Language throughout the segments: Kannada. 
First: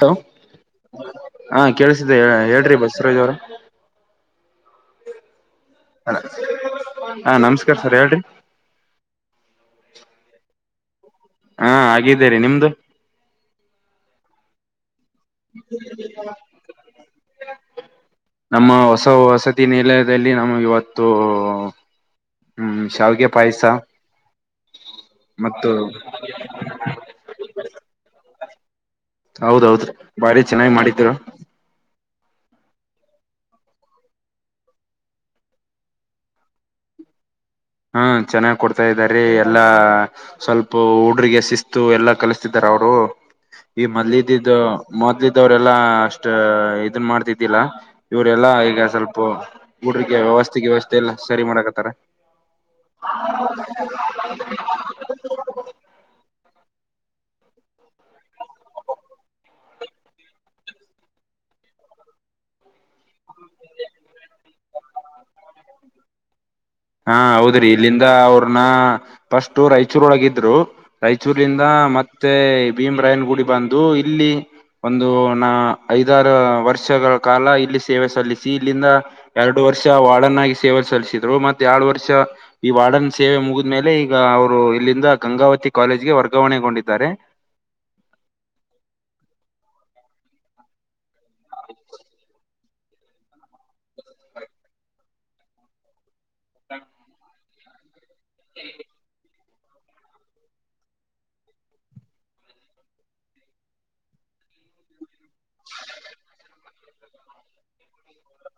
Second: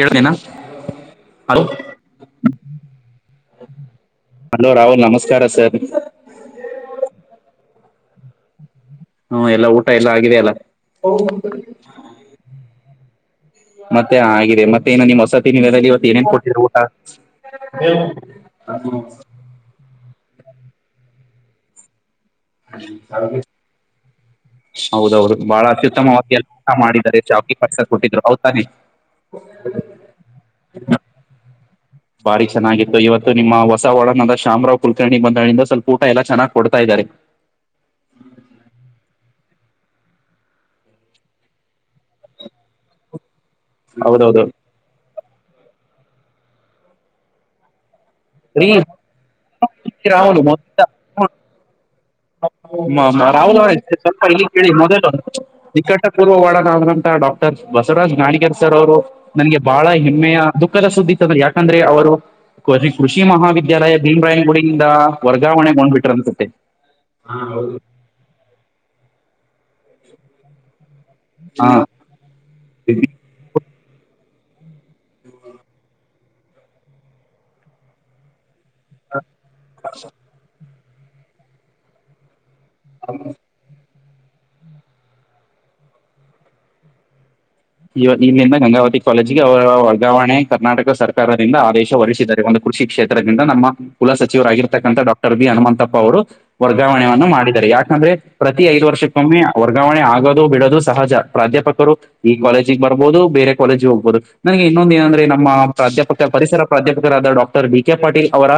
ಹಲೋ ಹಲೋ ಹಾ ಕೇಳಸಿದ್ದ ಹೇಳ್ರಿ ಬಸವರಾಜ್ ಅವರೆ ಹಲೋ ರಾಹುಲ್ ನಮಸ್ಕಾರ ಸರ್ ಹಾ ನಮಸ್ಕಾರ ಸರ್ ಹೇಳಿ ಹ ಎಲ್ಲಾ ಊಟ ಎಲ್ಲಾ ಆಗಿದ ಎಲ್ಲಾ ಹಾ ಆಗಿದ್ದೀರಿ ನಿಮ್ದು ಮತ್ತೆ ಆಗಿದೆ ಮತ್ತೆ ಏನ ನಿಮ್ ಹೊಸ ದಲ್ಲಿ ಇವತ್ತು ಏನೇನ್ ಕೊಟ್ರೂ ಊಟಾ ನಮ್ಮ ಹೊಸ ವಸತಿ ನಿಲಯದಲ್ಲಿ ನಮ್ಗೆ ಇವತ್ತು ಹ್ಮ್ ಶಾವಗೆ ಪಾಯಸ ಹೌದೌದು ಬಹಳ ಮತ್ತು ಅತ್ಯುತ್ತಮವಾಗಿ ಎಲ್ಲಿ ಊಟ ಮಾಡಿದಿದ್ದಾರೆ ಸಾವಿಗೆ ಪಾಯಸಾ ಕೊಟ್ಟಿದ್ರು ಹೌದತಾನೇ ಹೌದೌದು ಬಾರಿ ಚೆನ್ನಾಗಿ ಮಾಡಿದ್ರು ಭಾರಿ ಚೆನ್ನಾಗಿತ್ತು ಇವತ್ತು ನಿಮ್ಮ ಹೊಸವಾಳನ ಶಾಮರಾವ್ ಕುಲಕರ್ಣಿ ಬಂದಳಿಂದ ಸ್ವಲ್ಪ ಊಟಾ ಎಲ್ಲಾ ಚೆನ್ನಾಗಿ ಕೊಡ್ತಾ ಇದ್ದಾರೆ ಹಾ ಚೆನ್ನಾಗಿ ಕೊಡ್ತಾ ಇದ್ದಾರಿ ಎಲ್ಲಾ ಸ್ವಲ್ಪು ಹುಡ್ರಿಗೆ ಶಿಸ್ತು ಎಲ್ಲಾ ಕಲಿಸ್ತಿದಾರ ಅವರು ಈ ಹೌದೌದು ಮೊದಲಿದ್ದಿದ್ದು ಮೊದ್ಲಿದ್ದವರೆೆಲ್ಲಾ ಅಷ್ಟ ಇದನ್ ಮಾಡ್ತಿದ್ದಿಲ್ಲ ಇವ್ರ ಎಲ್ಲಾ ರೀ ಈಗ ಸ್ವಲ್ಪು ಹುಡ್ರಿಗೆ ರಾಹುಲ್ ವ್ಯವಸ್ಥೆ ವ್ಯವಸ್ಥೆಲ್ಲ ಸರಿ ಮಾಡಾಕತ್ತಾರ ಹ ರಾಹುಲ್ ಸ್ವಲ್ಪ ಈ ಕೇಳಿ ಮೊದಲು ನಿಕಟ್ಟಪೂರ್ವ ವಡನಾದಂತ dock sir Basavaraj Nadiger sir ಅವರು ನನ್ಗೆ ಬಾಳ ಹೆಮ್ಮೆಯ ದುಃಖದ ಸುದ್ದಿ ತಂದ ಯಾಕಂದ್ರೆ ಅವರು ಕೃಷಿ ಮಹಾವಿದ್ಯಾಲಯ ಭೀಮರಾಯನ ಗುಡಿಯಿಂದ ವರ್ಗಾವಣೆ ಗೊಂಡ್ ಬೀಟ್ರನ್ಸುತ್ತೆ ಹಾ ಹೌದ್ರಿ ಇಲ್ಲಿಂದ ಅವ್ರನ ಫಸ್ಟ್ ರಾಯಚೂರ ಒಳಗ ಇದ್ರು ರಾಯಚೂರಿಂದ ಹಾ ಮತ್ತೆ ಭೀಮ ರಾಯನ ಗುಡಿ ಬಂದು ಇಲ್ಲಿ ಒಂದು ನಾ ಐದಾರು ವರ್ಷಗಳ ಕಾಲ ಇಲ್ಲಿ ಸೇವೆ ಸಲ್ಲಿಸಿ ಇಲ್ಲಿಂದ ಎರಡು ವರ್ಷ ವಾರ್ಡನ್ ಆಗಿ ಸೇವೆ ಸಲ್ಲಿಸಿದ್ರು ಮತ್ತೆ ಎರಡ್ ವರ್ಷ ಈ ವಾರ್ಡನ್ ಸೇವೆ ಮುಗಿದ- ಮೇಲೆ ಈಗ ಅವರು ಇಲ್ಲಿಂದ ಗಂಗಾವತಿ ಕಾಲೇಜ್ಗೆ ವರ್ಗಾವಣೆಗೊಂಡಿದ್ದಾರೆ. ಇವ ಇಲ್ಲಿಂದ ಗಂಗಾವತಿ ಕಾಲೇಜ್ಗೆ ಅವರ ವರ್ಗಾವಣೆ ಕರ್ನಾಟಕ ಸರ್ಕಾರದಿಂದ ಆದೇಶ ಹೊರಿಸಿದ್ದಾರೆ ಒಂದು ಕೃಷಿ ಕ್ಷೇತ್ರದಿಂದ ನಮ್ಮ ಕುಲ ಸಚಿವರಾಗಿರ್ತಕ್ಕಂಥ ಡಾಕ್ಟರ್ ಬಿ ಹನುಮಂತಪ್ಪ ಅವರು ವರ್ಗಾವಣೆನ್ನು ಮಾಡಿದ್ದಾರೆ ಯಾಕಂದ್ರೆ? ಪ್ರತಿ ಐದ ವರ್ಷಕ್ಕೊಮ್ಮೆ ವರ್ಗಾವಣೆ ಆಗೋದು ಬಿಡೋದು ಸಹಜ ಪ್ರಾಧ್ಯಾಪಕರು ಈ ಕಾಲೇಜಿಗೆ ಬರ್ಬಹುದು ಬೇರೆ ಕಾಲೇಜಿಗೆ ಹೋಗ್ಬಹುದು ನನಗೆ ಇನ್ನೊಂದ ಏನಂದ್ರೆ ನಮ್ಮ ಪ್ರಾಧ್ಯಾಪಕ ಪರಿಸರ ಪ್ರಾಧ್ಯಾಪಕರಾದ ಡಾ. ಬಿ ಕೆ ಪಾಟೀಲ್ ಅವರ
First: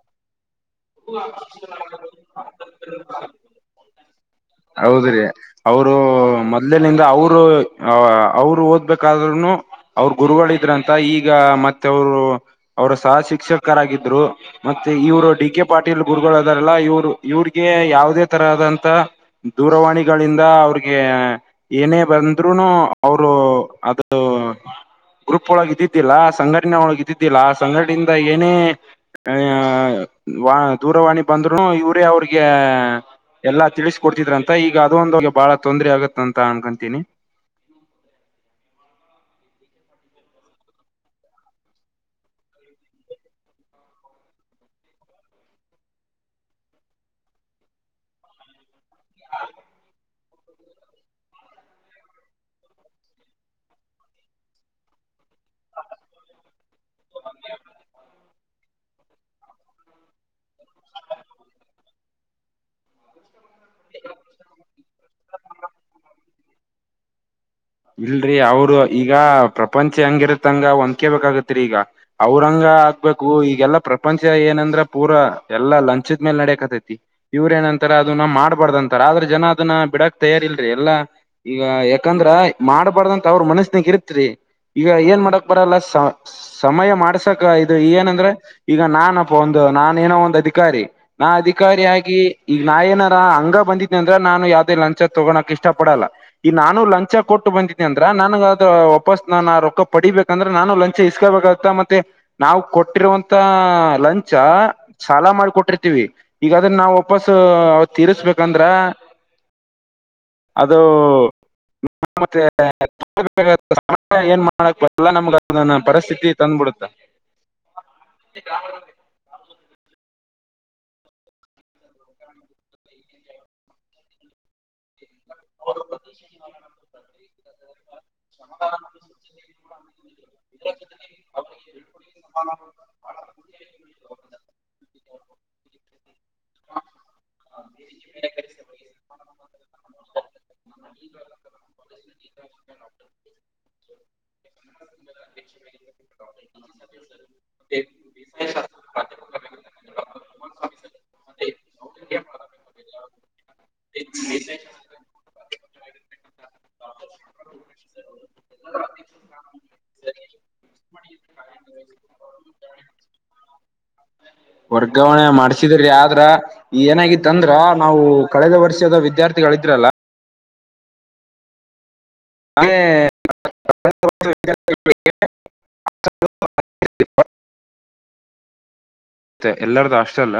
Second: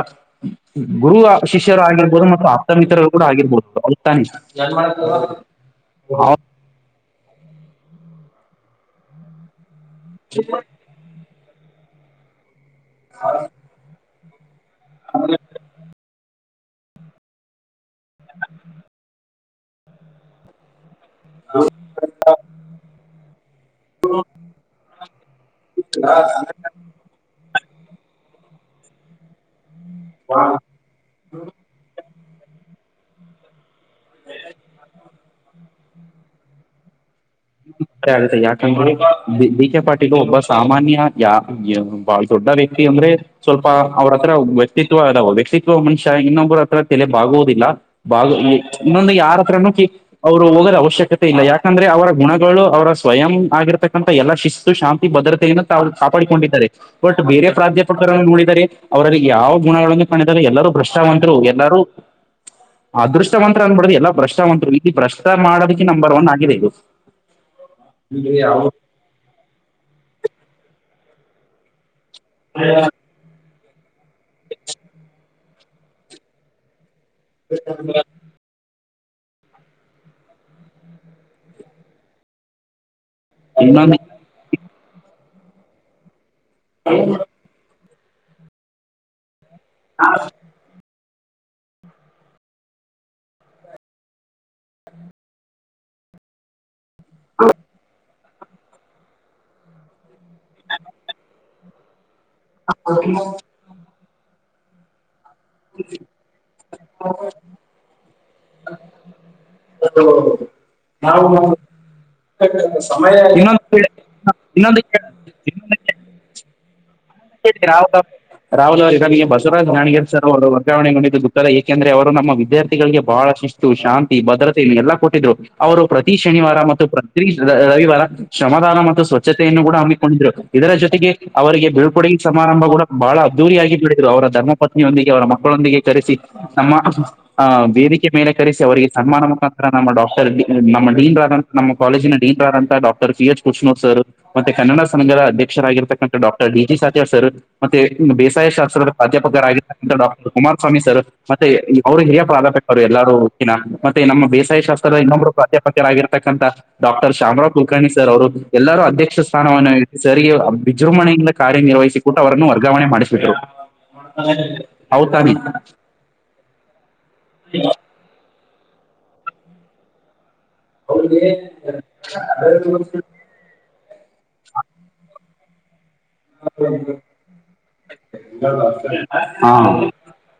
ಗುರು ಶಿಷ್ಯರು ಆಗಿರ್ಬೋದು ಮತ್ತು ಆಪ್ತ ಮಿತ್ರರು ಕೂಡ ಆಗಿರ್ಬೋದು ಅ ತಾನಿ ನ್ ಮಾಡಕ [unintelligible] ಅವರು ಇಲ್ಲಿನಂದ ಅವರು ಅವ್ರು ಓದ್ಬೇಕಾದ್ರುನು ಅವರು ಗುರುಗಳ ಇದ್ರಂತ ಮ ಈಗ ಮತ್ತೆ ಅವರು ಅವರ ಸಹ ಶಿಕ್ಷಕರಾಗಿದ್ರು ಮತ್ತೆ ಇವರು ಡಿ ಕೆ ಪಾಟೀಲ್ ಗುರುಗಳು ಅದಾರಲ್ಲ ಇವ್ರು ಇವ್ರಿಗೆ ಯಾವುದೇ ತರದಂತ ದೂರವಾಣಿಗಳಿಂದ ಅವ್ರಿಗೆ ಏನೇ ಬಂದ್ರುನು ಅವರು ಅದು ಗ್ರೂಪ್ ಒಳಗೆ ಇದ್ದಿದ್ದಿಲ್ಲ ಸಂಘಟ ಗ್ದಿದ್ದಿಲ್ಲ ಆ ಸಂಘಟೆಯಿಂದ ಏನೇ [unintelligible] [unintelligible] ದೂರವಾಣಿ ಬಂದ್ರು ಇವರೇ ಅವ್ರಿಗೆ ಎಲ್ಲಾ ತಿಳಿಸ ಕೊಡ್ತಿದ್ರಂತ ಈಗ ಅದೊಂದು ಬಾಳ ತೊಂದ್ರೆ ಆಗತ್ತ ಅಂತ ಅನ್ಕೊಂತೀನಿ ಆಗುತ್ತೆ ಯಾಕಂದ್ರೆ ಬಿ ಕೆ ಪಾಟೀಲು ಒಬ್ಬ ಸಾಮಾನ್ಯ ಯ [unintelligible] ಬಾಲ [unintelligible] ಡ್ಡಾ ರೀತಿಯ ಅಂದ್ರೆ ಸ್ವಲ್ಪ ಅವ್ರತ್ರ ವ್ಯಕ್ತಿತ್ವ ಅದಾವ ವ್ಯಕ್ತಿತ್ವ ಮನುಷ್ಯ ಇನ್ನೊಬ್ಬರ ಹತ್ರ ತೆಲೆ ಬಾಗುವುದಿಲ್ಲ. ಬಾಗ ಇನ್ನೊಂದ ಯಾರತ್ರನು [unintelligible] ಅವ್ರು ಹೋಗದ ಅವಶ್ಯಕತೆ ಇಲ್ಲ ಯಾಕಂದ್ರೆ ಅವರ ಗುಣಗಳು ಅವರ ಸ್ವಯಂ ಆಗಿರತಕ್ಕಂತ ಎಲ್ಲಾ ಶಿಸ್ತು ಶಾಂತಿ ಭದ್ರ [unintelligible] ಕಾಪಾಡಿಕೊಂಡಿದ್ದಾರೆ ಬಟ್ ಬೇರೆ ಪ್ರಾಧ್ಯಾಪಕರನ್ನು ನೋಡಿದರೆ ಅವರಲ್ಲಿ ಯಾವ ಗುಣಗಳನ್ನು ಕಾಣಿದರೆ ಎಲ್ಲರೂ ಭ್ರಷ್ಟಾವಂತರು ಎಲ್ಲಾರೂ ಅದೃಷ್ಟವಂತರ ಅಂದಬಿಡ್ರಿ ಎಲ್ಲಾ ಭ್ರಷ್ಟಾವಂಂತರು ಇಲ್ಲಿ ಭ್ರಷ್ಟ ಮಾಡೋದಕ್ಕೆ ನಂಬರ್ ಒನ್ ಆಗಿದೆ ಇದು ಇಲ್ರರಿ ಅವರು ಈಗ ಪ್ರಪಂಚ ಹೆಂಗಿರತ್ತಂಗ ಒಂದ್ಕೇಬೇಕಾಗತ್ರಿ ಈಗ ಅವರಂಗ ಆಗ್ಬೇಕು ಈಗೆಲ್ಲಾ ಪ್ರ ಪಂಚ ಏನಂದ್ರ ಪೂರ ಎಲ್ಲಾ ಲಂಚದ ಮೇಲ್ ನಡಕ್ತೈತಿ ಇವ್ರ ಏನಂತಾರೆ ಅದನ್ನ ಮಾಡ್ಬಾರ್ದಂತ ತರ ಆದ್ರ ಜನ ಅದನ್ನ ಬಿಡಕ್ ತಯಾರಿಲ್ರಿ ಎಲ್ಲಾ ಈಗ ಯಾಕಂದ್ರ ಮಾಡ್ಬಾರ್ದಂತ ಅವ್ರ ಮನಸ್ಸನಿಗೆ ಇನ್ನೊಂದು ಇರ್ತ್ರಿ ಈಗ ಏನ್ ಮಾಡಕ್ ಬರಲ್ಲ ಸಮಯ ಮಾಡ್ಸಕ ಇದು ಏನಂದ್ರೆ ಈಗ ನಾನೋಬ ಒಂದು ನಾನ ಏನೋ ಒಂದು ಅಧಿಕಾರಿ ನಾ ಅಧಿಕಾರಿಯಾಗಿ ಈಗ ನಾ ಏನಾರ ಹಂಗ ಬಂದಿದ ಅಂದ್ರ ನಾನು ಯಾವವುದೇ ಲಂಚ ತೊಗೋಳಕ್ ಇಷ್ಟ ಪಡಲ್ಲ ಈ ನಾನು ಲಂಚ ಕೊಟ್ಟು ಬಂದಿದ್ದನಿ ಅಂದ್ರ ನಾನು ನ ವಾಪಾಸ್ ನಾ ಆ ರೊಕ್ಕ ಪಡಿಬೇಕಂದ್ರೆ ನಾನು ಲಂಚ ಇಸ್ಕೊಬೇಕತ್ತ ಮತ್ತೆ ನಾವು ಕೊಟ್ಟಿರುವಂತ ಲಂಚ ಸಾಲ ಮಾಡಿಕೊಟ್ಟ [unintelligible] ರ್ತಿವಿ ಈಗ ಅದನ್ನ ನಾವು ವಾಪಸ್ ಅವ ತೀರ್ರಿಸಬೇಕಂದ್ರ [unintelligible] [unintelligible] ನಾವು ಮತ್ತೆ ಇನ್ನೊಂದು ಕೇಳಿ- ಏನ್ ಇನ್ನೊಂದು ಕೇಳಿ- ಮಾಡಕ್ಲ್ಲಾ ನಮ್ಗ ಅದನ್ನ ಪರಿಸ್ಥಿತಿ ತಂದ್ಬಿಡುತ್ತ [unintelligible] ರು ರಹುಲ್ ಅವ ಬ [unintelligible] [unintelligible] ಶಿವರಾಜ್ಣಿಗರ್ ಸರ್ ಅವರು ವರ್ಗಾವಣೆಗೊಂಡಿದ್ದ ಗೊತ್ತ ಏಕೆಂದ್ರೆ ಅವರು ನಮ್ಮ ವಿದ್ಯಾರ್ಥಗಳಿಗೆ ಬಹಳ ಶಿಷ್ಟ ಶಾಂತಿ ಭದ್ರತೆ ಎಲ್ಲಾ ಕೊಟ್ಟಿದ್ರು ಅವರು ಪ್ರತಿ ಶನಿವಾರ ಮತ್ತು ಪ್ರತಿ ರವಿವಾರ ಶ್ರಮದಾನ ಮತ್ತು ಸ್ವಚ್ಛತೆಯನ್ನು ಕೂಡ ಅವ್ರಿಗೆ ಕೊಟ್ಟಿದ್ರು ಹಮ್ಮಿಕೊಂಡಿದರುರು ಇದರ ಜೊತೆಗೆ ಅವರಿಗೆ ಬಿ ಕೊಡು ಈ ಸಮಾರಂಭ ಸಮಾಧಾನ ಕೂಡ ಬಹಳ ಅದ್ದೂರಿಯಾಗಿ ಬಳಿದ್ರು ಅವರ ಧರ್ಮಪತ್ನಿಯೊಂದಿಗೆ ಅವರ ಮಕ್ಕಳೊಂದಿಗೆ ಕರೆಸಿ ನಮ್ಮ ಆ ಬೇದಿಕೆ ಮೇಲೆ ಕರೆಸಿ ಅವರಿಗೆ ಸನ್ಮಾನ ಮುಖಾಂತರ ನಮ್ಮ ಡಾಕ್ಟರ್ ನಮ್ಮ ಡಿ ನ್ ರಾದಂತಾ ನಮ್ಮ ಕಾಲೇಜಿನ ಡೀನ್ ರಾದಂತಾ ಡಾಕ್ಟ ಕುಖಷನೋ ಸರ್ ಮತ್ತೆ ಕನ್ನಡ ಸಂಘದ ಅಧ್ಯಕ್ಷರಾಗಿರತಕ್ಕಂಥ ಡಾಕ್ಟರ್ ಡಿ [unintelligible] ಸರ್ ಮತ್ತೆ ಬೇಸಾಯ ಶಾಸ್ತ್ರ ಪ್ರಾಧ್ಯಾಪಕರಾಗಿ ಡಾಕ್ಟರ್ ಕುಮಾರಸ್ವಾಮಿ ಸರ್ ಮತ್ತೆ ಅವ್ರು ಹಿರಿಯ ಪ್ರಾಧ್ಯಾಪಕರು ಅವ್ರು ಎಲ್ಲಾರೂಕ್ಕಿನ ಮತ್ತೆ ನಮ್ಮ ಬೇಸಾಯಿ ಶಾಸ್ತ್ರದ ಇನ್ನೊಬ್ರು ಪ್ರಧ್ಯಾಪಕರಾಗಿರ ತಕ್ಕಂತಾ ಡಾಕ್ಟರ್ ಶಾಮ್ಯ್ ರಾವ್ ಕುಲಕರ್ಣಿ ಅವರು ಎಲ್ಲರೂ ಅಧ್ಯಕ್ಷ ಸ್ಥಾನವನ್ನು ಇ ಸರ್ ಈ ವಿಜೃಂಭಣೆಯಿಂದ ಕಾರ್ಯನಿರ್ವಹಿಸಿಕೊಟ್ಟು ಅವರನ್ನು ವರ್ಗಾವಣೆ ಮಾಡಿಸಿಬಿಟ್ಟರು [unintelligible] ವರ್ಗಾವಣೆ ಮಾಡ್ಸಿದ್ರಿ ಆದ್ರ ಏನಾಗಿತ್ತ ಅಂದ್ರ ನಾವು ಕಳೆದ ವರ್ಷದ ವಿದ್ಯಾರ್ಥಿಗಳಿದ್ರಲ್ಲಾ [unintelligible] [unintelligible] [unintelligible] ಮತ್ತೆ ಎಲ್ಲಾರ್ದು ಹಾಸ್ಟೆಲ್ಲ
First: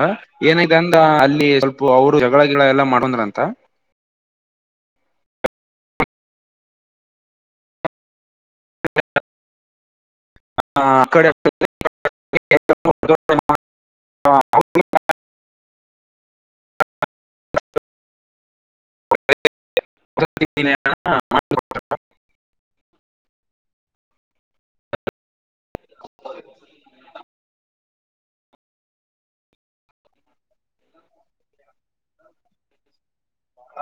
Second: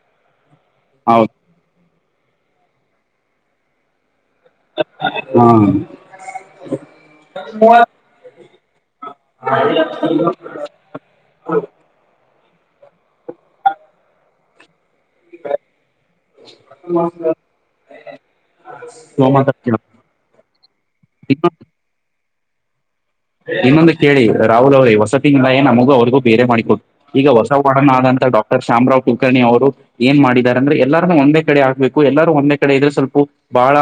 ಏನಾಗಿದೆ ಅಂದ್ರ ಹೌದು ಅಲ್ಲಿ ಸ್ವಲ್ಪ ಅವರು ಜಗಳ ಗಿಗಳ ಎಲ್ಲಾ ಮಾಡ್ಕಂದ್ರ ಅಂತ ಹಾ [unintelligible] [unintelligible] [unintelligible] ಹ ಅ ಕಡೆ [unintelligible] [unintelligible] ಸೋಮ [unintelligible] [unintelligible] ಇನ್ನೊಂದು ಕೇಳಿ ರಾಹುಲ್ ಅವ್ರೇ ವಸತಿ ನಿಲಯ ನಮ್ಮಗು ಅವ್ರಿಗೂ ಬೇರೆ ಮಾಡಿಕೊಟ್ಟು ಈಗ ಹೊಸವಾಡನ ಆದಂತ ಡಾಕ್ಟರ್ ಶ್ಯಾಮರಾವ್ ಕುಲಕರ್ಣಿ ಅವರು ಏನ್ ಮಾಡಿದ್ದಾರೆ ಅಂದ್ರೆ ಎಲ್ಲಾರನ್ನೂ ಒಂದೇ ಕಡೆ ಆಗ್ಬೇಕು ಎಲ್ಲಾರೂ ಒಂದೇ ಕಡೆ ಇದ್ರೆ ಸ್ವಲ್ಪು ಬಾಳ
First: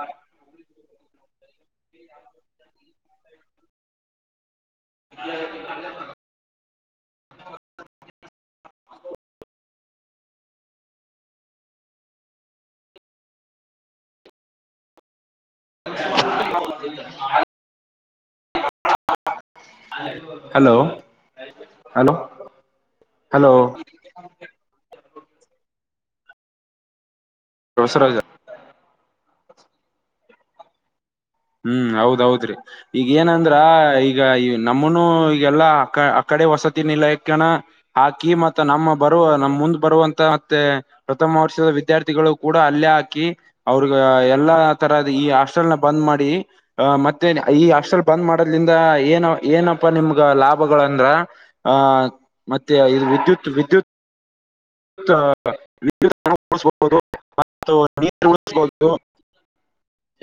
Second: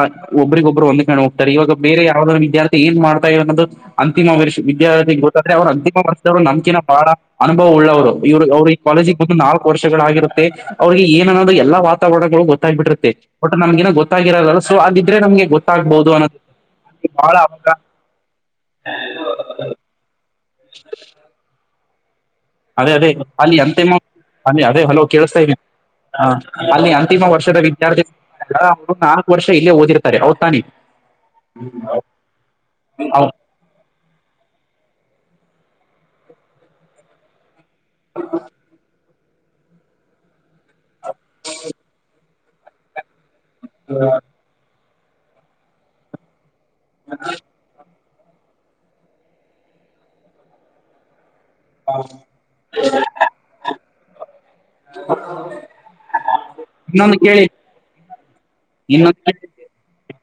ಒಬ್ರಗೊಬ್ರು ಹೋಂದಕಣ ಹೋಗ್ತಾರೆ ಇವಾಗ ಬೇರೆ ಯಾವುದ್ ವಿದ್ಯಾರ್ಥಿ ಏ ಮಾಡ್ತಾ ಇದ್ದಾನ ಅನ್ನೋದು ಅಂತಿಮ ವರ್ಷ ವಿದ್ಯಾರ್ಥಿ ಗೊತ್ತಾದ್ರೆ ಅವ್ರ ಅಂತಿಮ ವರ್ಷ ರು ನಮಕಿನ ಬಾಳ ಅನುಭವ ಉಳ್ಳವರು ಇವ್ರು ಅವ್ರ ಈ ಕಾಲೇಜಿಗೆ ಬಂದು ನಾಲ್ಕು ವರ್ಷಗಳಾಗಿರುತ್ತೆ ಅವ್ರಿಗೆ ಏನನ್ನೋದು ಎಲ್ಲಾ ವಾತಾವರಣಗಳು ಗೊತ್ತ್ಬ ಬಿಟ್ಟಿರತ್ತೆ ಬಟ್ ನಮಗೆಏನ ಗೊತ್ತಾಗಿರೋದಲ್ಲ ಸೊ ಅದಿದ್ರೆ ನಮಗೆ ಗೊ ಆಗಬಹುದು ಅನ್ನೋದ ಬಹಳ ಅವಕಾಶ [inaudible] ಹಲೋ ಹಲೋ ಅದೇ ಅದೇ ಹಲೋ ಅಲ್ಲಿ ಅಂತೆಮ ಅ ಅದೇ ಹಲೋ [unintelligible] ಕೇಳಸ್ತಾ ಇದಿ ಹ ಅಲ್ಲಿ ಅಂತಿಮ ವರ್ಷದ ಬಸವರಾಜ ವಿದ್ಯಾರ್ಥಿಲ್ಲ ಅವರು ನಾಲ್ಕು ವರ್ಷ ಇಲ್ಲೇ ಓದಿರ್ತಾರೆ ಹೌದ ತಾನೆ ಹುಂ ಹೌದೌದ್ರಿ ಈಗ ಏನಂದ್ರ ಈಗ ಈ ನಮ್ಮನು ಈಗೆಲ್ಲಾ ಆ ಆ ಕಡೆ ವಸತಿ ನಿಲಯ ಯಕನ್ ಹಾಕಿ ಮತ್ತ ನಮ್ಮ ಬರುವ ನಮ್ ಮುಂದ್ ಬರುವಂತ ಮತ್ತೆ ಪ್ರಥಮ ವರ್ಷದ ವಿದ್ಯಾರ್ಥಿಗಳು ಕೂಡ ಅಲ್ಲೇ ಹಾಕಿ ಅವ್ರಗ ಎಲ್ಲಾ ತರದ ಈ ಹಾಸ್ಟೆಲ್ ನ ಬಂದ್ ಮಾಡಿ ಅ ಮತ್ತೆ ಈ ಹಾಸ್ಟೆಲ್ ಬಂದ್ ಮಾಡದಲಿಂದ ಏನ ಏನಪ್ಪಾ ನಿಮ್ಗ ಲಾಭಗಳಂದ್ರ ಆ ಮತ್ತೆ ಇದು ವಿದ್ಯುತ್ ವಿದ್ಯುತ್ [unintelligible] ಇನ್ನೊಂದು ಕೇಳಿ [unintelligible]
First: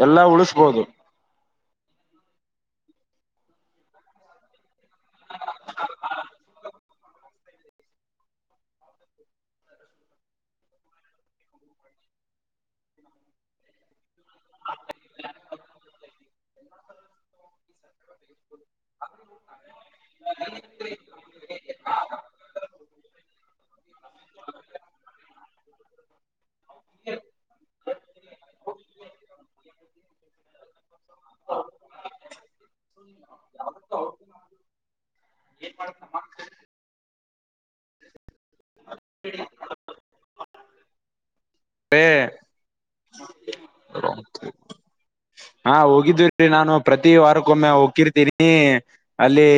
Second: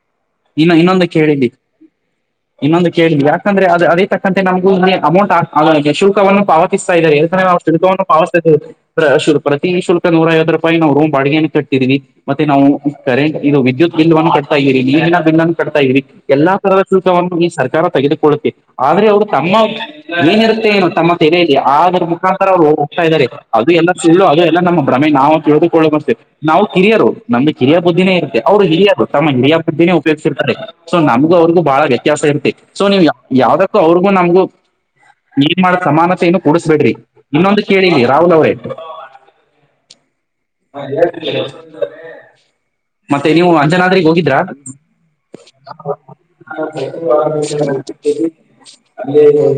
ಎಲ್ಲಾ ಉಳಸ ಈಗ ಇನ್ನು ಇನ್ನೊಂದು ಕೇಳ ಇಲ್ಲಿ [unintelligible] ಇನ್ನೊಂದು ಕೇಳ ಇಲ್ಲಿ ಯಾಕಂದ್ರೆ ಅದು ಅದೇ ತಕ್ಕಂತೆ ನಮಗೂ ಅಮೌಂಟ್ ಶುಲ್ಕವನ್ನು ಪಾವತಿಸ್ತಾ ಇದ್ದಾರೆ ಶುಲ್ಕವನ್ನು [unintelligible] ಪ್ರ ಶು ಪ್ರತಿ ಶುಲ್ಕ ನೂರೈವತ್ ರೂಪಾಯಿ ನಾವು ರೂಮ್ ಬಾಡ್ಗೆನೆ ಕಟ್ತಿದೀವಿ ಮತ್ತೆ ನಾವು ಕರೆಂಟ್ ಇದು ವಿದ್ಯುತ್ ಬಿಲ್ ಒಂದ್ ಕಡ್ತಾ ಇದೀರಿ ನೀವೇನಾರು ಬಿಲ್ಲನ್ ಕಟ್ತಾ ಇದಿರಿ. ಎಲ್ಲಾ ತರದ ಶುಲ್ಕವನ್ನು ಈ ಸರ್ಕಾರ ತೆಗೆದುಕೊಳ್ಳುತ್ತೆ ಆದ್ರೆ ಅವರು ತಮ್ಮ ಏನಿರುತ್ತೆ ಏನೊ ತಮ್ಮ ತೆರೆಲೀ ಆದರ್ ಮುಖಾಂತರ ಅವ್ರ್ ಓ ತಾಯಿದ್ದಾರೆ ಅದು ಎಲ್ಲ [unintelligible] ಅದು ಎಲ್ಲಾ ನಮ್ಮ ಭ್ರಮೆ ನಾವು ತಿಳಿದುಕೊಳ್ಲೋದ್ ಒಂದ್ ಸೇಫ್ ನಾವು ಕಿರಿಯರು ನಮುಗ್ ಕಿರಿಯ ಬುದ್ಧಿನೇ ಇತ್ತೆ ಅವರು ಹಿರಿಯರು ತಮ್ಮ ಹಿರಿಯ ಬುದ್ಧಿನೇ ಉ ಉಪಯೋಗ್ಸಿರ್ತಾರೆ ಸೊ ನಮ್ಗೂ ಅವ್ರ್ ಗೂ ಭಾಳ ವ್ಯತ್ಯಾಸ ಇರುತ್ತೆ ಸೊ ನೀವ್ ಯ ಯಾವ್ದಕ್ಕೂ ಅವ್ರ್ ಗೂ ನಮಗೂ ನೀನ್ ಮಾಡ ಸಮಾನತೆಯನ್ನು ಕೊಡಿಸಬೇಡ್ರಿ ಇನ್ನೊಂದು ಕೇಳಿ ಇಲ್ಲಿ ರಾಹುಲ್ ಅವರೇ [unintelligible] ಮತ್ತೆ ನೀವು ಅಂಜನಾದ್ರಿಗ್ ಹೋಗಿದ್ರಾ? ಹಾಂ ಹೋಗಿದ್ವಿ ರೀ ನಾನು ಪ್ರತಿ ವಾರಕ್ಕೊಮ್ಮೆ ಹೋಗ್ ತಿರ್ತೀನಿ ಅಲ್ಲಿ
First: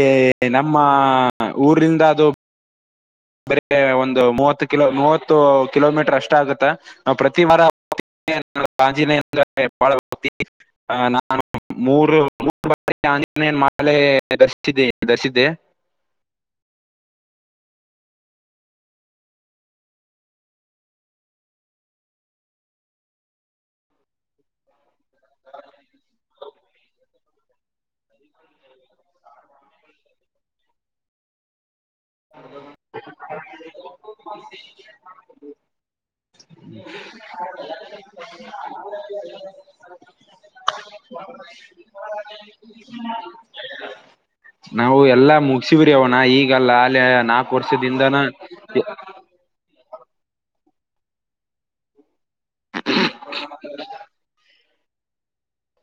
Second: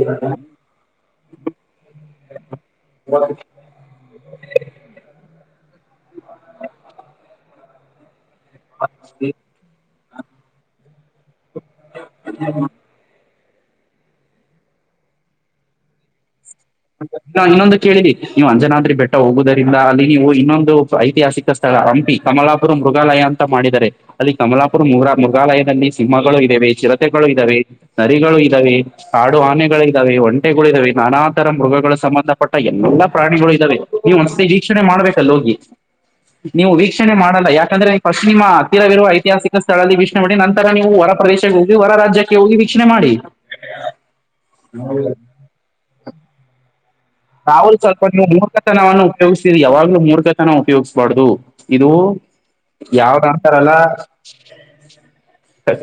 ನಮ್ಮ ಊರಿಂದ ಅದು ಬರೆ ಒಂದು ಮೂವತ್ತು ಕಿಲೋ ಮೂವತ್ತು ಕಿಲೋಮೀಟರ್ ಅಷ್ಟ ಆಗುತ್ತ ನಾವ್ ಪ್ರತಿ ವಾರ [unintelligible] [unintelligible] ಮೂರು ಮೂರು [unintelligible] ಆಂಜನೇನ್ ಮಾಲೆ ದರ್ಸಿದ್ದೆ ನಾ ಇನ್ನೊಂದು ಕೇಳಿ ನೀವು ಅಂಜನಾದ್ರಿ ಬೆಟ್ಟ ಹೋಗುವುದರಿಂದ ಅಲ್ಲಿ ನೀವು ಇನ್ನೊಂದು ಐತಿಹಾಸಿಕ ಸ ಸ್ಥಳ ಹಂಪಿ ಕಮಲಾಪುರ ಮೃಗಾಲಯ ಅಂತ ಮಾಡಿದ್ದಾರೆ. ಅಲ್ಲಿ ಕಮಲಾಪುರ ಮು ಮೃಗಾಲಯದಲ್ಲಿ ಸಿಂಹಗಳು ಇದ್ದಾವೆ ಚಿರತೆಗಳು ಇದ್ದಾವೆ ನರಿಗಳು ಇದವೆ ಕಾಡು ಆನೆಗಳು ಇದ್ದಾವೆ ಒಂಟೆಗಳು ಇದಾವೆ ನಾನಾ ತರ ಮೃಗಗಳು ಸಮ ಬಂಧ ಪಟ್ಟ ಎಲ್ಲಾ ಪ್ರಾಣಿಗಳು ಇದಾವೆ ನೀವ್ ಒಂದ್ಸತಿ ವೀಕ್ಷಣೆ ಮಾಡ್ಬೇಕಲ್ ಹೋಗಿ. ನೀವು ವೀಕ್ಷಣೆ ಮಾಡಲ್ಲ ಯಾಕಂದ್ರೆ ಈ ಪಶ್ಚಿಮ ಹತ್ತಿರವಿರುವ ಐತಿಹಾಸಿಕ ಸ್ಥಳ ನೀವಿಷ್ ಮಾಡಿ ನಂತರ ನೀವು ಹೊರ ಪ್ರದೇಶಕ್ಕೆ ಹೋಗಿ ಹೊರ ರಾಜ್ಯಕ್ಕೆ ಹೋಗಿ ವೀಕ್ಷಣೆ ಮಾಡಿ. ನಾವು ಎಲ್ಲಾ ಮುಗಸಿವ್ರಿ ಅವಣ ಈಗಲ್ಲ ಆಲೆ ತಾವು ಸ್ವಲ್ಪ ನೀವು ಮೂರ್ಖತನವನ್ನು ಉಪಯೋಗ್ಸ್ತೀರಿ ಯಾವಾಗ್ಲೂ ಮೂರ್ಖತನ ಉಪಯೋಗಿಸಬಾರ್ದು ಇದು ಯಾವ್ದಂತಾರಲ್ಲ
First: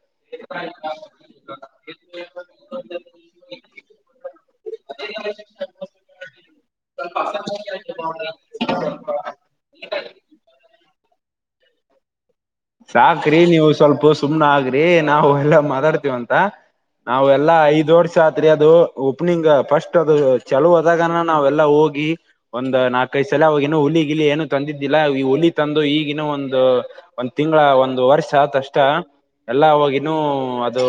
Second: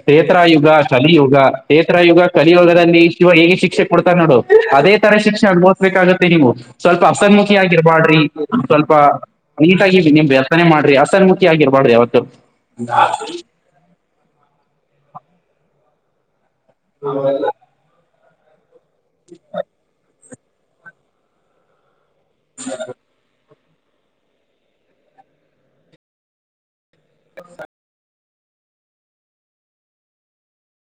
ತೇತ್ರಾಯುಗ ಕಲಿಯುಗ ತೇತ್ರಾಯುಗ ಕಲಿಯುಗದಲ್ಲಿ ಶಿವ ಹೇಗೆ ಶಿಕ್ಷೆ ಕೊಡ್ತಾನ್ ನೋಡು ಅದೇ ತರ ಶಿಕ್ಷೆ ಅನುಭವಸ್ಬೇಕಾಗತ್ತೆ ನೀವು ಸ್ವಲ್ಪ ಹಸನ್ಮುಖಿಯಾಗಿರ್ಬಾಡ್ರಿ. ಸ್ವಲ್ಪ ನೀಟಾಗಿ ನಿಮ್ ವ್ಯಸನೆ ಮಾಡ್ರಿ ಹಸನ್ಮುಖಿ ಆಗಿರ್ಬಾದ್ ಯಾವತ್ತು. ಸಾಕ್ರಿ ನೀವು ಸ್ವಲ್ಪ ಸುಮ್ನೆ ಆಗ್ರಿ ನಾವು ಎಲ್ಲಾ ಮಾತಾಡ್ತಿವಂತ. ನಾವು ಎಲ್ಲಾ ಐದ್ ವರ್ಷ ಆತ್ರಿ ಅದು ಓಪನಿಂಗ ಫಸ್ಟ್ ಅದು ಚಾಲು ಆದಾಗನ ನಾವೆಲ್ಲಾ ಹೋಗಿ ಒಂದ ನಾಕ್ ಕೈಸಲ ಹೋಗಿನ್ನೂ ಹುಲಿಗಿಲಿ ಏನು ತಂದಿದ್ದಿಲ್ಲ ಈ ಹುಲಿ ತಂದು ಈಗಿನ್ನೂ ಒಂದು ಒಂದ್ ತಿಂಗಳ ಒಂದು ವರ್ಷ ಆತಷ್ಟ ಎಲ್ಲ ಅವಾಗಿನ್ನೂ ಅದು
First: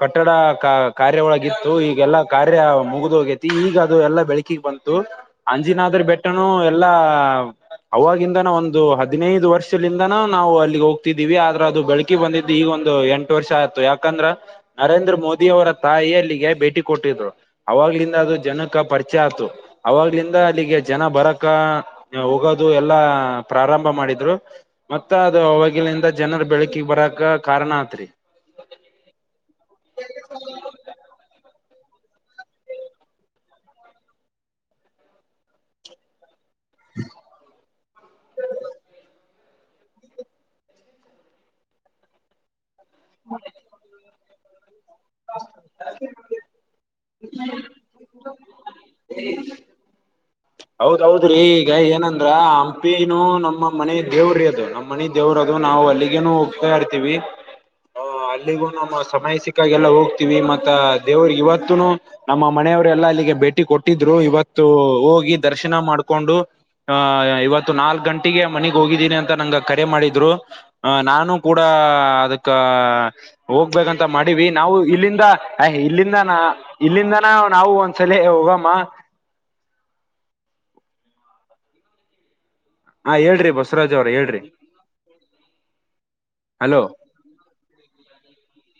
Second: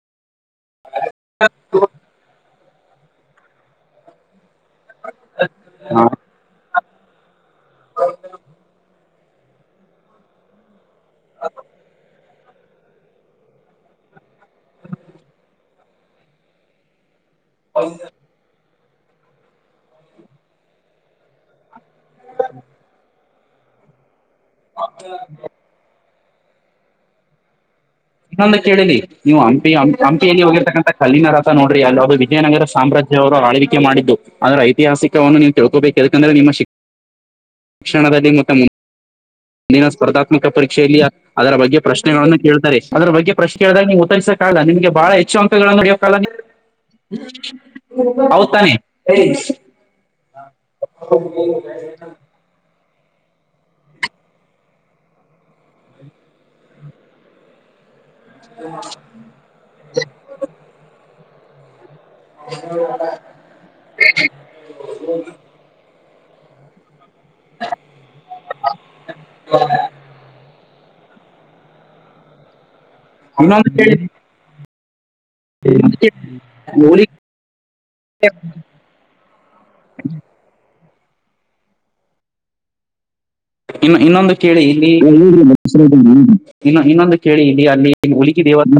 ಕಟ್ಟಡ ಕ ಕಾರ್ಯ ಒಳಗಿತ್ತು ಈಗೆಲ್ಲಾ ಕಾರ್ ಯ ಮುಗಿದ್ ಹೋಗೈತಿ ಈಗ ಅದು ಎಲ್ಲ ಬೆಳಕಿಗ್ ಬಂತು ಅಂಜನಾದ್ರಿ ಹ ಬೆಟ್ಟನು ಎಲ್ಲಾ ಅವಾಗಿಂದಾನು ಒಂದು ಹದಿನೈದ್ ವರ್ಷದಿಂದಾನ ನಾವು ಅಲ್ಲಿ ಹೋಗ್ ತಿದ್ದೀವಿ ಆದ್ರ ಅದು ಬೆಳಕಿಗ್ ಬಂದಿದ್ದು ಈಗೊಂದು ಎಂಟ್ ವರ್ಷ ಆತು ಯಾಕಂದ್ರ ನರೇಂದ್ರ ಮೋದಿ ಅವರ ತಾಯಿ ಅಲ್ಲಿಗೆ ಭೇಟಿ ಕೊಟ್ಟಿದ್ರು. ಅವಾಗ್ಲಿಂದ ಅದು ಜನುಕ್ಕ ಪರಿಚಯ ಆತು ಅವಾಗ್ಲಿಂದ ಅಲ್ಲಿಗೆ ಜನ ಬರಕ ಹೋಗದು ಎಲ್ಲಾ ಪ್ರಾರಂಭ ಮಾಡಿದ್ರು ಮತ್ತ ಅದು ಅವಾಗಲಿಂದ ಜನರ್ ಬೆಳಕಿಗ್ ಬರಕ ಕಾರಣ ಆತ್ರಿ. ಇನ್ನೊಂದು ಕೇಳಿಲ್ಲಿ ನೀವು ಹಂಪಿ ಹಂ ಹಂಪಿಯಲ್ಲಿ ಹೋಗಿರ್ತಕ್ಕಂತ ಕಲ್ಲಿನ ರಥ ನೋಡ್ರಿ ಅಲ್ಲಿರು ವಿಜಯನಗರ ಸಾಮ್ರಾಜ್ ಅವರು ಆಳ್ವಿಕೆ ಮಾಡಿದ್ದು. ಅಂದ್ರ ಐತಿಹಾಸಿಕವನ್ನು ನೀವು ತಿಳ್ಕೋಬೇಕು ಯಾಕಂದ್ರ ನಿಮ್ಮ ಶಕ್ [inaudible] ಶಿಕ್ಷಣದಲ್ಲಿ ಮತ್ತೆ ಮು ಅಲ್ಲಿನ ಸ್ಪರ್ಧಾತ್ಮಕ ಪರೀಕ್ಷೆಯಲ್ಲಿ ಅದರ ಬಗ್ಗೆ ಪ್ರಶ್ನೆಗಳನ್ನು ಕೇಳ್ತಾರೆ. ಅದ್ರ ಬಗ್ಗೆ ಪ್ರಶ್ನೆ ಕೇಳಿದಾಗ ನೀವು ಉತ್ತರಿಸಕ್ಕಲ್ಲ ನಿಮ್ಗೆ ಬಹಳ ಹೆಚ್ಚು ಅಂಕಗಳನ್ನು ಪಡಿಯೋಕ್ಕ್ ಹೌದತಾನೆ ಹೌದೌದ್ರಿ ಈಗ ಏನಂದ್ರೆ ತಿನು ನಮ್ಮ ಮನೆ ದೇವ್ರ ಅದು ನಮ್ಮ ಮನೆ ದೇವ್ರ ಅದು ನಾವು ಅಲ್ಲಿಗೇನು ಹೋಗ್ತಾ ಇರ್ತೀವಿ. ಆ ಅಲ್ಲಿಗೂ ನಮ್ಮ ಸಮಯ ಸಿಕ್ಕಾಗೆಲ್ಲ ಹೋಗ್ತೀವಿ ಮತ್ತೆ ದೇವ್ರಿಗೆ ಇವತ್ತುನು ನಮ್ಮ ಮನೆಯವರೆಲ್ಲಾ ಅಲ್ಲಿಗೆ ಭೇಟಿ ಕೊಟ್ಟಿದ್ರು ಇವತ್ತು ಹೋಗಿ ದರ್ಶನ ಮಾಡ್ಕೊಂಡು ಹ ಇವತ್ತು ನಾಲ್ಕ್ ಗಂಟೆಗೆ ಮನೆಗ್ ಹೋಗಿದ್ದೀನಿ ಅಂತ್ ನಂಗ ಕರೆ ಮಾಡಿದ್ರು ನಾನು ಕೂಡ ಅದಕ್ಕ ಇನ್ನೊಂದು ಹೋಗ್ಬೇಕಂತ ಮಾಡ್ ಮಾಡವಿ ನಾವು ಇಲ್ಲಿಂದ ಅ ಇಲ್ಲಿಂದಾನ ಕೇಳಿ ಇಲ್ಲಿಂದನ ನಾವು ಒಂದ್ಸಲ ಹೋಗಮ್ಮ ಹಾ ಹೇಳ್ರಿ ಬಾಸ್ ಇನ್ನು ಇನ್ನೊಂದು ಕೇಳಿ ಇಲ್ಲಿ ಇ ಹಲೋ ಇನ್ನೊಂದು ಕೇಳಿ ಇಲ್ಲಿ ಅಲ್ಲಿ ಹುಲಗಿ ದೇವಸ್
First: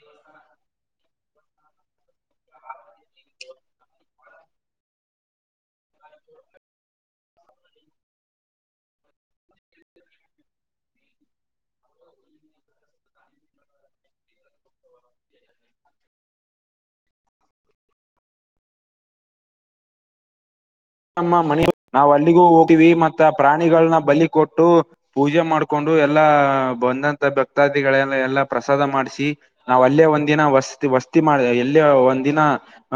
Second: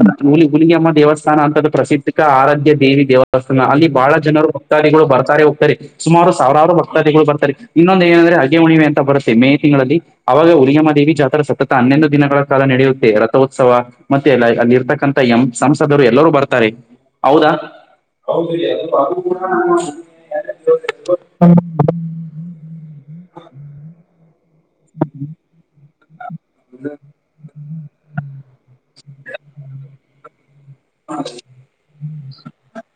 ಹುಲಗಿ ಅಮ್ಮ ದೇವಸ್ಥಾನ ಅಂತದ ಪ್ರಸಿದ್ಧ ಆರಾಧ್ಯ ದೇವಿ ದೇವ್ ಬ ಅಲ್ಲಿ ಬಹಳ ಜನರು ಭಕ್ತಾದಿಗಳು ಬರ್ತಾರೆ ಹೋಗ್ತಾರೆ. ಸುಮಾರು ಸಾವಿರಾರು ಭಕ್ತಾದಿಗಳು ಬರ್ತಾರೆ ಇನ್ನೊಂದ ಏನಂದ್ರೆ ಅಗೆಮಣಿವೆ ಅಂತ ಬರುತ್ತೆ ಮೇ ತಿಂಗಳಲ್ಲಿ ಅವಾಗ ಉಲಿಯಮ್ಮ ದೇವಿ ಜಾತ್ರೆ ಸತತ ಹನ್ನೊಂದು ದಿನಗಳ ಕಾಲ ನಡೆಯುತ್ತೆ ರಥೋತ್ಸವ ಮತ್ತೆ ಎಲ್ಲ ಅಲ್ಲಿ ಇರ್ತಕ್ಕಂತ ಎಮ್ ಸಂಸದರು ಎಲ್ಲರೂ ಬರ್ತಾರೆ ಹೌದಾ. ಹೌದ ರೀ ಅದು ಕಡ [inaudible] ನಮ್ಮ ಮನೆಯ್ ನಯವು ಅಲ್ಲಿಗೂ ಹೋಗವಿ ಮತ್ತ ಪ್ರಾಣಿಗಳನ್ನ ಬಲಿ ಕೊಟ್ಟು ಪೂಜೆ ಮಾಡ್ ಕೊಂಡು ಎಲ್ಲಾ ಬಂದಂತ ಭಕ್ತಾದಿಗಳೆಲ್ಲ ಎಲ್ಲಾ ಪ್ರಸಾದ ಮಾಡ್ಸಿ ನಾವ್ ಅಲ್ಲೇ ಒಂದಿನ ಹೊಸ್ ವಸತಿ ಮಾಡ ಎಲ್ಲೇ ಒಂದು ದಿನ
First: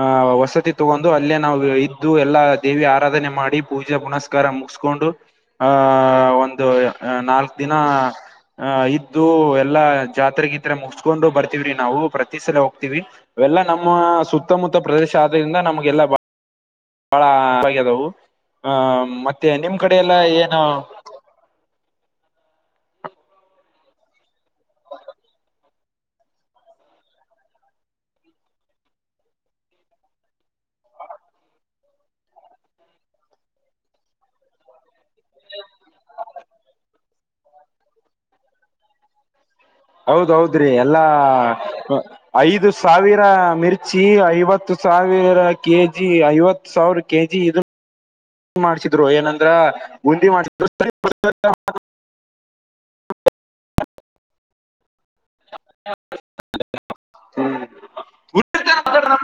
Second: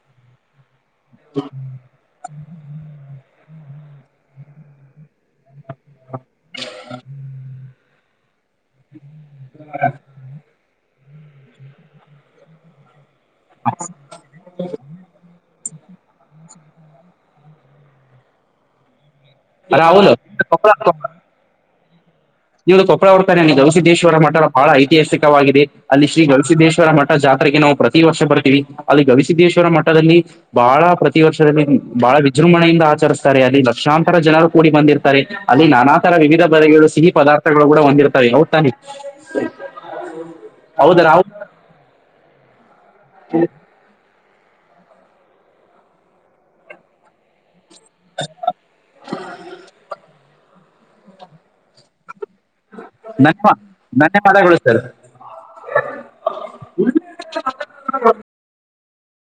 ಅಹ ವಸತಿ ತಗೊಂಡು ಅಲ್ಲೇ ನಾವು ಇದ್ದು ಎಲ್ಲಾ ದೇವಿ ಆರಾಧನೆ ಮಾಡಿ ಪೂಜೆ ಪುನಸ್ಕಾರ ಮುಗಿಸಕೊಂಡು ಆಹ ಒಂದು ನಾಲ್ಕ್ ದಿನ ಹ ಇದ್ದು ಎಲ್ಲಾ ಜಾತ್ರೆಗಿತ್ರೆ ಮುಗಿಸ್ ಕೊಂಡು ಬರ್ತವ್ರಿ ನಾವು ಪ್ರತಿ ಸಲ ಹೋಗ್ತಿವಿ ಇವೆಲ್ಲಾ ನಮ್ಮ ಸು ತ್ತಮುತ್ತ ಪ್ರದೇಶ ಅದರಿಂದ ನಮಗೆಲ್ಲಾ ಬಹಳ ಆದವು ಆ ಮತ್ತೆ ನಿಮ್ ಕಡೆ ರಾಹುಲ್ ಎಲ್ಲಾ ಏನು ಇವದು ಕೊಪ್ಪಳ ಅವರುತ್ತಾನೆ ಅಲ್ಲಿ ಗವಿಸಿದೇಶ್ವರ ಮಠ ಬಹಳ ಐತಿಹಾಸಿಕವಾಗಿದೆ ಅಲ್ಲಿ ಶ್ರೀ ಗವಿಸಿದೇಶ್ವರ ಮಠ ಜಾತ್ಗೆ ನಾವು ಪ್ರ ತಿ ವರ್ಷ ಬರ್ತೀವಿ ಅಲ್ಲಿ ಗವಿಸಿದ್ದೇಶ್ವರ ಮಠದಲ್ಲಿ ಬಹಳ ಪ್ರತಿ ವರ್ಷದಲ್ಲಿ ಬಹಳ ವಿಜೃಂಭಣೆಯಿಂದ ಆಚರಿಸ್ತಾರೆ ಅಲ್ಲಿ ಲಕ್ಷಾಂತರ ಜನರು ಕೂಡಿ ಬಂದಿರ್ ತ್ತಾರೆ ಅಲ್ಲಿ ನಾನಾ ತರ ವಿವಿಧ ಬದೆಗಳು ಸಿಹಿ ಪದಾರ್ಥಗಳು ಕೂಡ ಹೊಂದಿರ್ತವೆ ಹೌದು ತಾನೆ ಹೌದೌದ್ರಿ ಹೌದು ಎಲ್ಲಾ ರಾಹುಲ್ ಐದು ಸಾವಿರ ಮಿರ್ ಚಿ ಐವತ್ತು ಸಾವಿರ ಕೆಜಿ ಐವತ್ತು ಸಾವಿರ ಕೆಜಿ ಇದ್ ದು ಮಾಡ್ಸಿದ್ರು ಏನಂದ್ರ ಉಂಡಿ ಮಾಡ್ಸಿದ್ರು [unintelligible] ನನ್ ನನ್ನ ಮಾಡಗಳು ಸರ್ [unintelligible] ಹ [unintelligible]